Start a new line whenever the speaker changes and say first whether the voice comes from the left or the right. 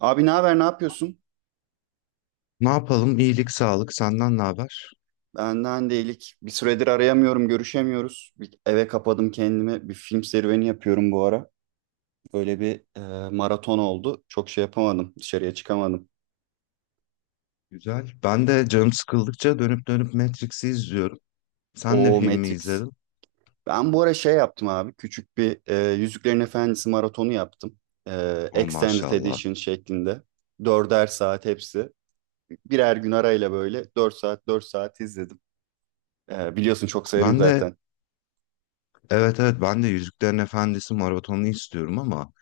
right: Abi ne haber, ne yapıyorsun?
left: Ne yapalım? İyilik, sağlık. Senden ne haber?
right: Benden değilik. Bir süredir arayamıyorum, görüşemiyoruz. Bir eve kapadım kendimi. Bir film serüveni yapıyorum bu ara. Böyle bir maraton oldu. Çok şey yapamadım, dışarıya çıkamadım.
left: Güzel. Ben de canım sıkıldıkça dönüp dönüp Matrix'i izliyorum. Sen ne
right: O
left: filmi
right: Matrix.
left: izledin?
right: Ben bu ara şey yaptım abi. Küçük bir Yüzüklerin Efendisi maratonu yaptım. E,
left: Oh
right: Extended
left: maşallah.
right: Edition şeklinde. Dörder saat hepsi. Birer gün arayla böyle 4 saat 4 saat izledim. Biliyorsun çok severim
left: Ben de
right: zaten.
left: evet evet ben de Yüzüklerin Efendisi maratonunu istiyorum ama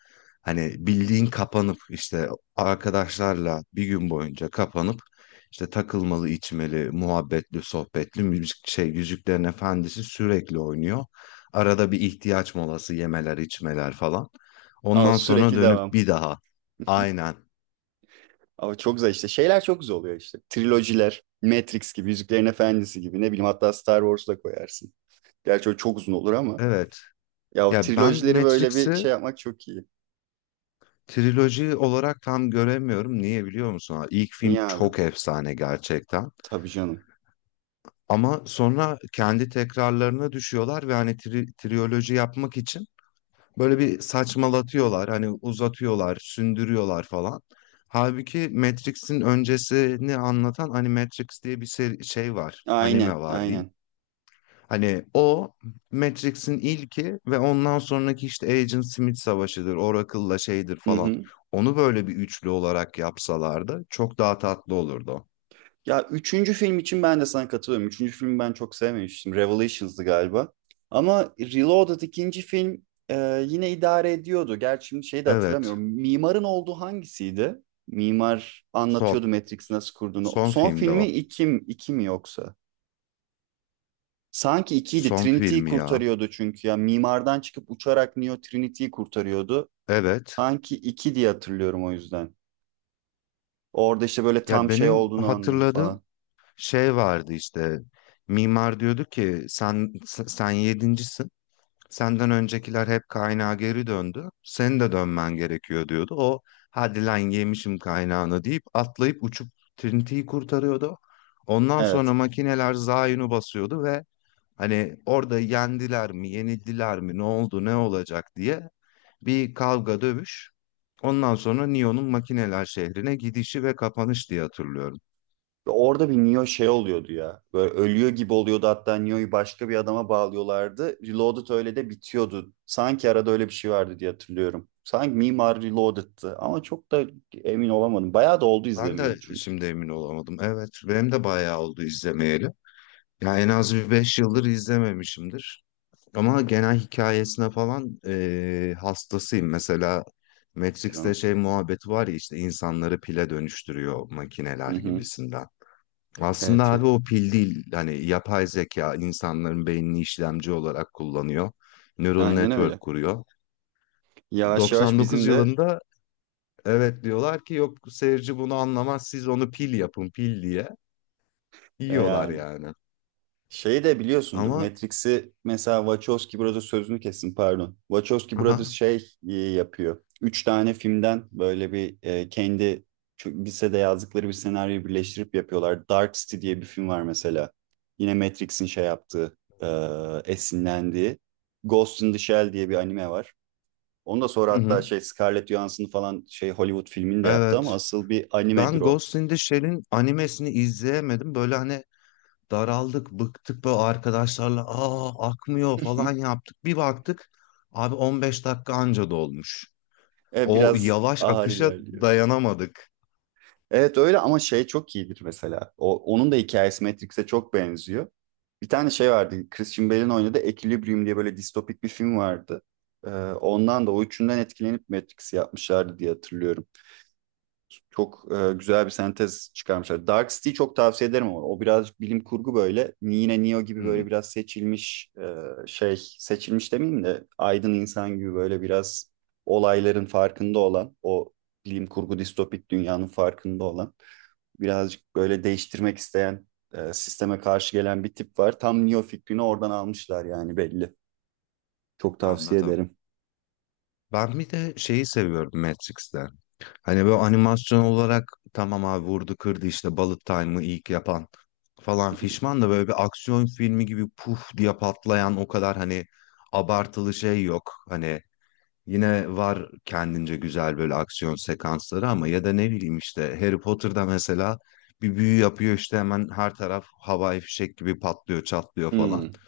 left: hani bildiğin kapanıp işte arkadaşlarla bir gün boyunca kapanıp işte takılmalı, içmeli, muhabbetli, sohbetli müzik şey Yüzüklerin Efendisi sürekli oynuyor. Arada bir ihtiyaç molası yemeler, içmeler falan.
right: Ama
left: Ondan sonra
right: sürekli
left: dönüp
right: devam.
left: bir daha. Aynen.
right: Ama çok güzel işte. Şeyler çok güzel oluyor işte. Trilojiler, Matrix gibi, Yüzüklerin Efendisi gibi. Ne bileyim hatta Star Wars da koyarsın. Gerçi o çok uzun olur ama.
left: Evet.
right: Ya o
left: Ya ben
right: trilojileri böyle bir
left: Matrix'i
right: şey yapmak çok iyi.
left: triloji olarak tam göremiyorum. Niye biliyor musun? İlk
right: Niye
left: film
right: abi?
left: çok efsane gerçekten.
right: Tabii canım.
left: Ama sonra kendi tekrarlarına düşüyorlar ve hani triyoloji yapmak için böyle bir saçmalatıyorlar. Hani uzatıyorlar, sündürüyorlar falan. Halbuki Matrix'in öncesini anlatan hani Matrix diye bir şey var, anime
right: Aynen,
left: var diyeyim.
right: aynen.
left: Hani o Matrix'in ilki ve ondan sonraki işte Agent Smith savaşıdır, Oracle'la şeydir
right: Hı
left: falan.
right: hı.
left: Onu böyle bir üçlü olarak yapsalardı çok daha tatlı olurdu.
right: Ya üçüncü film için ben de sana katılıyorum. Üçüncü filmi ben çok sevmemiştim. Revelations'dı galiba. Ama Reloaded ikinci film yine idare ediyordu. Gerçi şimdi şeyi de hatırlamıyorum.
left: Evet,
right: Mimarın olduğu hangisiydi? Mimar anlatıyordu
left: son.
right: Matrix'i nasıl kurduğunu.
left: Son
right: Son
left: filmde o.
right: filmi iki mi yoksa? Sanki ikiydi.
left: Son
right: Trinity'yi
left: filmi ya.
right: kurtarıyordu çünkü. Ya mimardan çıkıp uçarak Neo Trinity'yi kurtarıyordu.
left: Evet.
right: Sanki iki diye hatırlıyorum o yüzden. Orada işte böyle
left: Ya
right: tam şey
left: benim
right: olduğunu anlıyordu
left: hatırladığım
right: falan.
left: şey vardı işte. Mimar diyordu ki sen yedincisin. Senden öncekiler hep kaynağa geri döndü. Senin de dönmen gerekiyor diyordu. O hadi lan yemişim kaynağını deyip atlayıp uçup Trinity'yi kurtarıyordu. Ondan sonra
right: Evet.
left: makineler Zion'u basıyordu ve hani orada yendiler mi, yenildiler mi, ne oldu, ne olacak diye bir kavga dövüş. Ondan sonra Neo'nun makineler şehrine gidişi ve kapanış diye hatırlıyorum.
right: Orada bir Neo şey oluyordu ya. Böyle ölüyor gibi oluyordu hatta Neo'yu başka bir adama bağlıyorlardı. Reloaded öyle de bitiyordu. Sanki arada öyle bir şey vardı diye hatırlıyorum. Sanki Mimar Reloaded'tı ama çok da emin olamadım. Bayağı da oldu
left: Ben de
right: izlemeyeli çünkü
left: şimdi emin olamadım. Evet, benim de bayağı oldu izlemeyeli. Ya en az bir 5 yıldır izlememişimdir. Ama genel hikayesine falan hastasıyım. Mesela Matrix'te
right: canım.
left: şey muhabbeti var ya işte insanları pile dönüştürüyor makineler
right: Hı hı.
left: gibisinden. Aslında
right: Evet,
left: abi o pil değil. Hani yapay zeka insanların beynini işlemci olarak kullanıyor. Neural
right: aynen öyle.
left: network kuruyor.
right: Yavaş yavaş
left: 99
right: bizim de
left: yılında evet diyorlar ki yok seyirci bunu anlamaz siz onu pil yapın pil diye. Yiyorlar
right: yani,
left: yani.
right: şeyi de biliyorsundur.
left: Ama
right: Matrix'i mesela Wachowski Brothers sözünü kessin, pardon. Wachowski Brothers
left: aha.
right: şey yapıyor. Üç tane filmden böyle bir kendi lisede yazdıkları bir senaryoyu birleştirip yapıyorlar. Dark City diye bir film var mesela. Yine Matrix'in şey yaptığı, e, esinlendiği. Ghost in the Shell diye bir anime var. Onu da sonra
left: Hı
right: hatta
left: hı.
right: şey Scarlett Johansson falan şey Hollywood filmini de yaptı ama
left: Evet.
right: asıl bir animedir
left: Ben
right: o.
left: Ghost in the Shell'in animesini izleyemedim. Böyle hani daraldık, bıktık böyle arkadaşlarla akmıyor falan yaptık. Bir baktık abi 15 dakika anca dolmuş. O
right: Biraz
left: yavaş
right: ağır
left: akışa
right: ilerliyor.
left: dayanamadık.
right: Evet öyle ama şey çok iyidir mesela. O, onun da hikayesi Matrix'e çok benziyor. Bir tane şey vardı. Christian Bale'in oynadığı Equilibrium diye böyle distopik bir film vardı. Ondan da o üçünden etkilenip Matrix'i yapmışlardı diye hatırlıyorum. Çok güzel bir sentez çıkarmışlar. Dark City çok tavsiye ederim ama o birazcık bilim kurgu böyle. Yine Neo gibi
left: Hmm,
right: böyle biraz seçilmiş şey, seçilmiş demeyeyim de aydın insan gibi böyle biraz olayların farkında olan, o bilim kurgu distopik dünyanın farkında olan, birazcık böyle değiştirmek isteyen, sisteme karşı gelen bir tip var. Tam Neo fikrini oradan almışlar yani, belli. Çok tavsiye
left: anladım.
right: ederim.
left: Ben bir de şeyi seviyorum Matrix'te. Hani böyle animasyon olarak tamam abi vurdu kırdı işte Bullet Time'ı ilk yapan falan fişman da böyle bir aksiyon filmi gibi puf diye patlayan o kadar hani abartılı şey yok. Hani yine var kendince güzel böyle aksiyon sekansları ama ya da ne bileyim işte Harry Potter'da mesela bir büyü yapıyor işte hemen her taraf havai fişek gibi patlıyor, çatlıyor falan.
right: Hmm,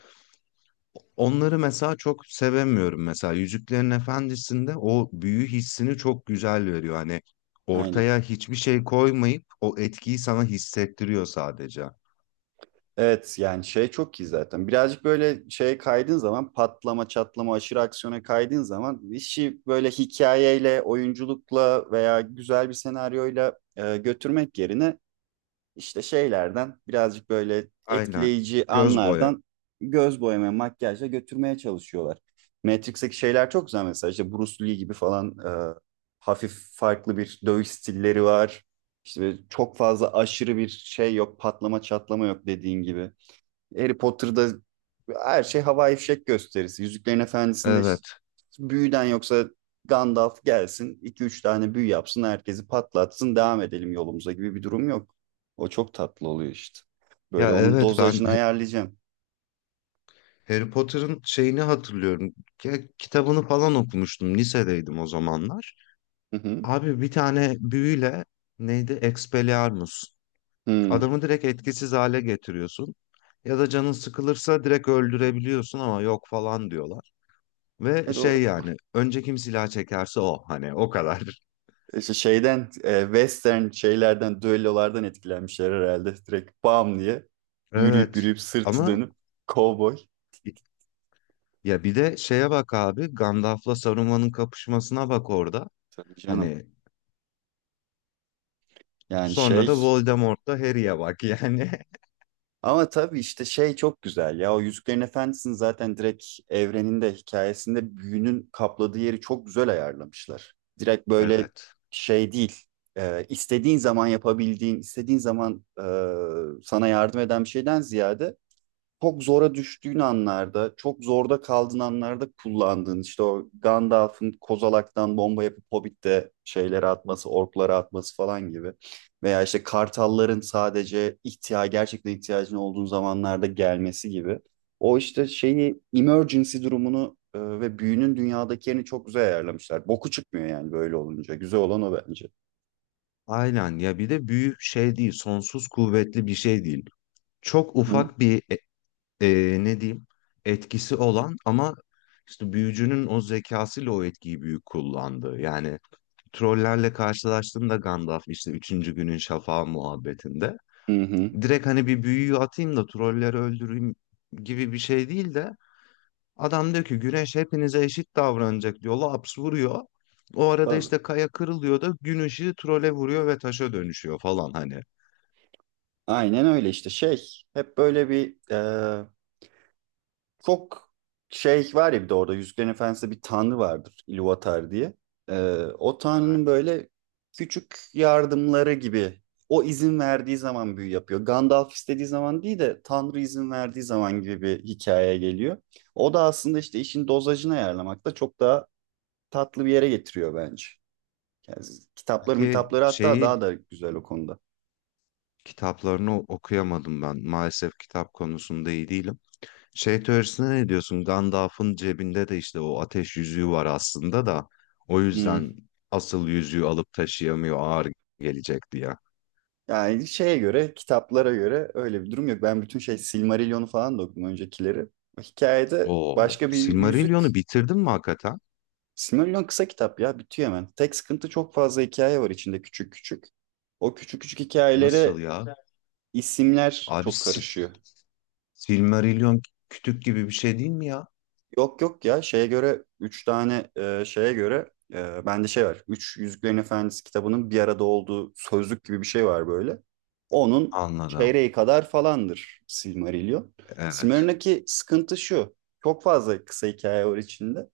left: Onları mesela çok sevemiyorum mesela Yüzüklerin Efendisi'nde o büyü hissini çok güzel veriyor. Hani
right: aynen.
left: ortaya hiçbir şey koymayıp o etkiyi sana hissettiriyor sadece.
right: Evet yani şey çok iyi zaten. Birazcık böyle şeye kaydığın zaman, patlama çatlama aşırı aksiyona kaydığın zaman işi böyle hikayeyle, oyunculukla veya güzel bir senaryoyla götürmek yerine İşte şeylerden, birazcık böyle
left: Aynen.
right: etkileyici
left: Göz boya.
right: anlardan, göz boyama, makyajla götürmeye çalışıyorlar. Matrix'teki şeyler çok güzel mesela, işte Bruce Lee gibi falan, hafif farklı bir dövüş stilleri var. İşte böyle çok fazla aşırı bir şey yok, patlama çatlama yok, dediğin gibi. Harry Potter'da her şey havai fişek gösterisi. Yüzüklerin Efendisi'nde işte
left: Evet.
right: büyüden yoksa Gandalf gelsin, iki üç tane büyü yapsın, herkesi patlatsın, devam edelim yolumuza gibi bir durum yok. O çok tatlı oluyor işte. Böyle
left: Ya
right: onun
left: evet ben
right: dozajını ayarlayacağım.
left: Harry Potter'ın şeyini hatırlıyorum. Ya, kitabını falan okumuştum. Lisedeydim o zamanlar.
right: Hı hı.
left: Abi bir tane büyüyle neydi? Expelliarmus.
right: Hı.
left: Adamı direkt etkisiz hale getiriyorsun. Ya da canın sıkılırsa direkt öldürebiliyorsun ama yok falan diyorlar. Ve
right: Evet, o
left: şey yani önce kim silah çekerse o hani o kadar.
right: işte şeyden western şeylerden, düellolardan etkilenmişler herhalde. Direkt bam diye yürüyüp
left: Evet
right: yürüyüp, sırtı
left: ama
right: dönüp kovboy.
left: ya bir de şeye bak abi Gandalf'la Saruman'ın kapışmasına bak orada.
right: Tabii canım.
left: Hani
right: Yani
left: sonra da
right: şey.
left: Voldemort'la Harry'e bak yani.
right: Ama tabii işte şey çok güzel ya. O Yüzüklerin Efendisi'nin zaten direkt evreninde, hikayesinde büyünün kapladığı yeri çok güzel ayarlamışlar. Direkt böyle
left: Evet.
right: şey değil. İstediğin zaman yapabildiğin, istediğin zaman sana yardım eden bir şeyden ziyade, çok zora düştüğün anlarda, çok zorda kaldığın anlarda kullandığın, işte o Gandalf'ın kozalaktan bomba yapıp Hobbit'te şeyleri atması, orklara atması falan gibi. Veya işte kartalların sadece gerçekten ihtiyacın olduğun zamanlarda gelmesi gibi. O işte şeyi, emergency durumunu ve büyünün dünyadaki yerini çok güzel ayarlamışlar. Boku çıkmıyor yani böyle olunca. Güzel olan o bence.
left: Aynen ya bir de büyük şey değil, sonsuz kuvvetli bir şey değil. Çok
right: Hı
left: ufak bir ne diyeyim etkisi olan ama işte büyücünün o zekasıyla o etkiyi büyük kullandı. Yani trollerle karşılaştığında Gandalf işte üçüncü günün şafağı muhabbetinde
right: hı. Hı.
left: direkt hani bir büyüyü atayım da trolleri öldüreyim gibi bir şey değil de adam diyor ki güneş hepinize eşit davranacak diyor. Laps vuruyor. O arada
right: Tabii.
left: işte kaya kırılıyor da gün ışığı trole vuruyor ve taşa dönüşüyor falan hani.
right: Aynen öyle işte şey, hep böyle bir. Çok şey var ya, bir de orada Yüzüklerin Efendisi'nde bir tanrı vardır, Ilúvatar diye. Ee, O tanrının
left: Evet.
right: böyle küçük yardımları gibi, o izin verdiği zaman büyü yapıyor. Gandalf istediği zaman değil de tanrı izin verdiği zaman gibi bir hikaye geliyor. O da aslında işte işin dozajını ayarlamakta çok daha tatlı bir yere getiriyor bence. Yani kitapları
left: Peki
right: mitapları hatta daha
left: şeyi
right: da güzel o konuda.
left: kitaplarını okuyamadım ben. Maalesef kitap konusunda iyi değilim. Şey teorisine ne diyorsun? Gandalf'ın cebinde de işte o ateş yüzüğü var aslında da o
right: Hmm.
left: yüzden asıl yüzüğü alıp taşıyamıyor ağır gelecek diye.
right: Yani şeye göre, kitaplara göre öyle bir durum yok. Ben bütün şey Silmarillion'u falan da okudum, öncekileri. Hikayede
left: Oo,
right: başka bir
left: Silmarillion'u
right: yüzük.
left: bitirdin mi hakikaten?
right: Silmarillion kısa kitap ya, bitiyor hemen. Tek sıkıntı, çok fazla hikaye var içinde, küçük küçük. O küçük küçük
left: Nasıl
right: hikayelere
left: ya?
right: isimler
left: Abi
right: çok
left: Si-
right: karışıyor.
left: Silmarillion kütük gibi bir şey değil mi ya?
right: Yok yok ya, şeye göre 3 tane şeye göre bende şey var. Üç Yüzüklerin Efendisi kitabının bir arada olduğu sözlük gibi bir şey var böyle. Onun
left: Anladım.
right: çeyreği kadar falandır Silmarillion.
left: Evet.
right: Silmarillion'daki sıkıntı şu. Çok fazla kısa hikaye var içinde.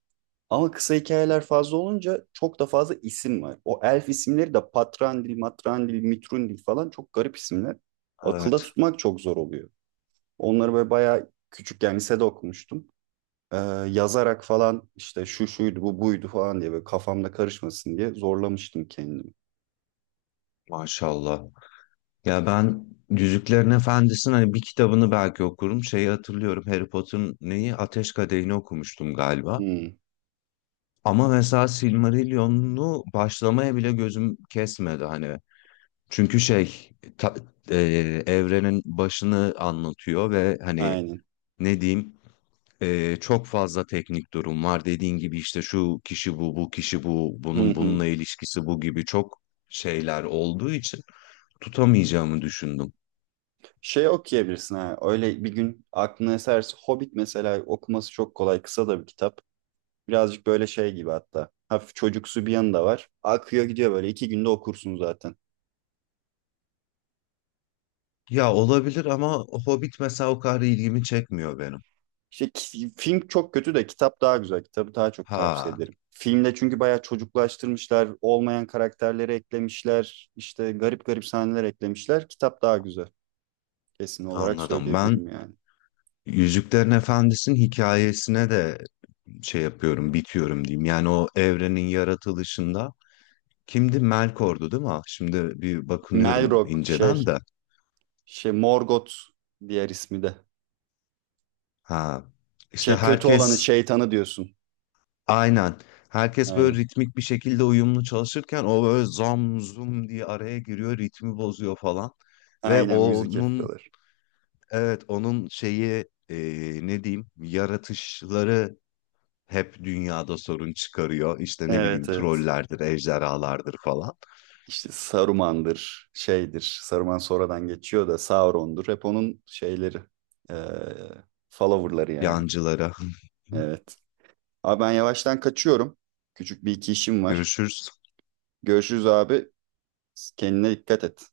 right: Ama kısa hikayeler fazla olunca çok da fazla isim var. O elf isimleri de Patrandil, Matrandil, Mitrundil falan, çok garip isimler. Akılda
left: Evet.
right: tutmak çok zor oluyor. Onları böyle bayağı küçükken lisede okumuştum, e, yazarak falan işte şu şuydu bu buydu falan diye, böyle kafamda karışmasın diye zorlamıştım kendimi.
left: Maşallah. Ya ben Yüzüklerin Efendisi'nin hani bir kitabını belki okurum. Şeyi hatırlıyorum. Harry Potter'ın neyi? Ateş Kadehi'ni okumuştum galiba.
right: Hmm,
left: Ama mesela Silmarillion'u başlamaya bile gözüm kesmedi hani. Çünkü şey ta- e, evrenin başını anlatıyor ve hani
right: aynen.
left: ne diyeyim çok fazla teknik durum var. Dediğin gibi işte şu kişi bu, bu kişi bu,
right: Hı
left: bunun
right: hı.
left: bununla ilişkisi bu gibi çok şeyler olduğu için tutamayacağımı düşündüm.
right: Şey okuyabilirsin ha. Öyle bir gün aklına eserse Hobbit mesela, okuması çok kolay. Kısa da bir kitap. Birazcık böyle şey gibi hatta. Hafif çocuksu bir yanı da var. Akıyor gidiyor böyle. 2 günde okursun zaten.
left: Ya olabilir ama Hobbit mesela o kadar ilgimi çekmiyor benim.
right: İşte film çok kötü de kitap daha güzel. Kitabı daha çok tavsiye
left: Ha
right: ederim. Filmde çünkü bayağı çocuklaştırmışlar. Olmayan karakterleri eklemişler. İşte garip garip sahneler eklemişler. Kitap daha güzel. Kesin olarak
left: anladım. Ben
right: söyleyebilirim yani.
left: Yüzüklerin Efendisi'nin hikayesine de şey yapıyorum, bitiyorum diyeyim. Yani o evrenin yaratılışında kimdi? Melkor'du değil mi? Ah, şimdi bir bakınıyorum
right: Melrock
left: inceden
right: şey,
left: de.
right: şey Morgoth, diğer ismi de.
left: Ha işte
right: Şey, kötü olanı,
left: herkes
right: şeytanı diyorsun.
left: aynen. Herkes böyle
right: Aynen.
left: ritmik bir şekilde uyumlu çalışırken o böyle zam zum diye araya giriyor, ritmi bozuyor falan. Ve
right: Aynen, müzik
left: onun
right: yapıyorlar.
left: evet, onun şeyi ne diyeyim yaratışları hep dünyada sorun çıkarıyor. İşte ne bileyim
right: Evet evet.
left: trollerdir, ejderhalardır falan.
right: İşte Saruman'dır, şeydir. Saruman sonradan geçiyor da, Sauron'dur. Hep onun şeyleri. Ee, Follower'ları yani.
left: Yancılara.
right: Evet. Abi ben yavaştan kaçıyorum. Küçük bir iki işim var.
left: Görüşürüz.
right: Görüşürüz abi. Kendine dikkat et.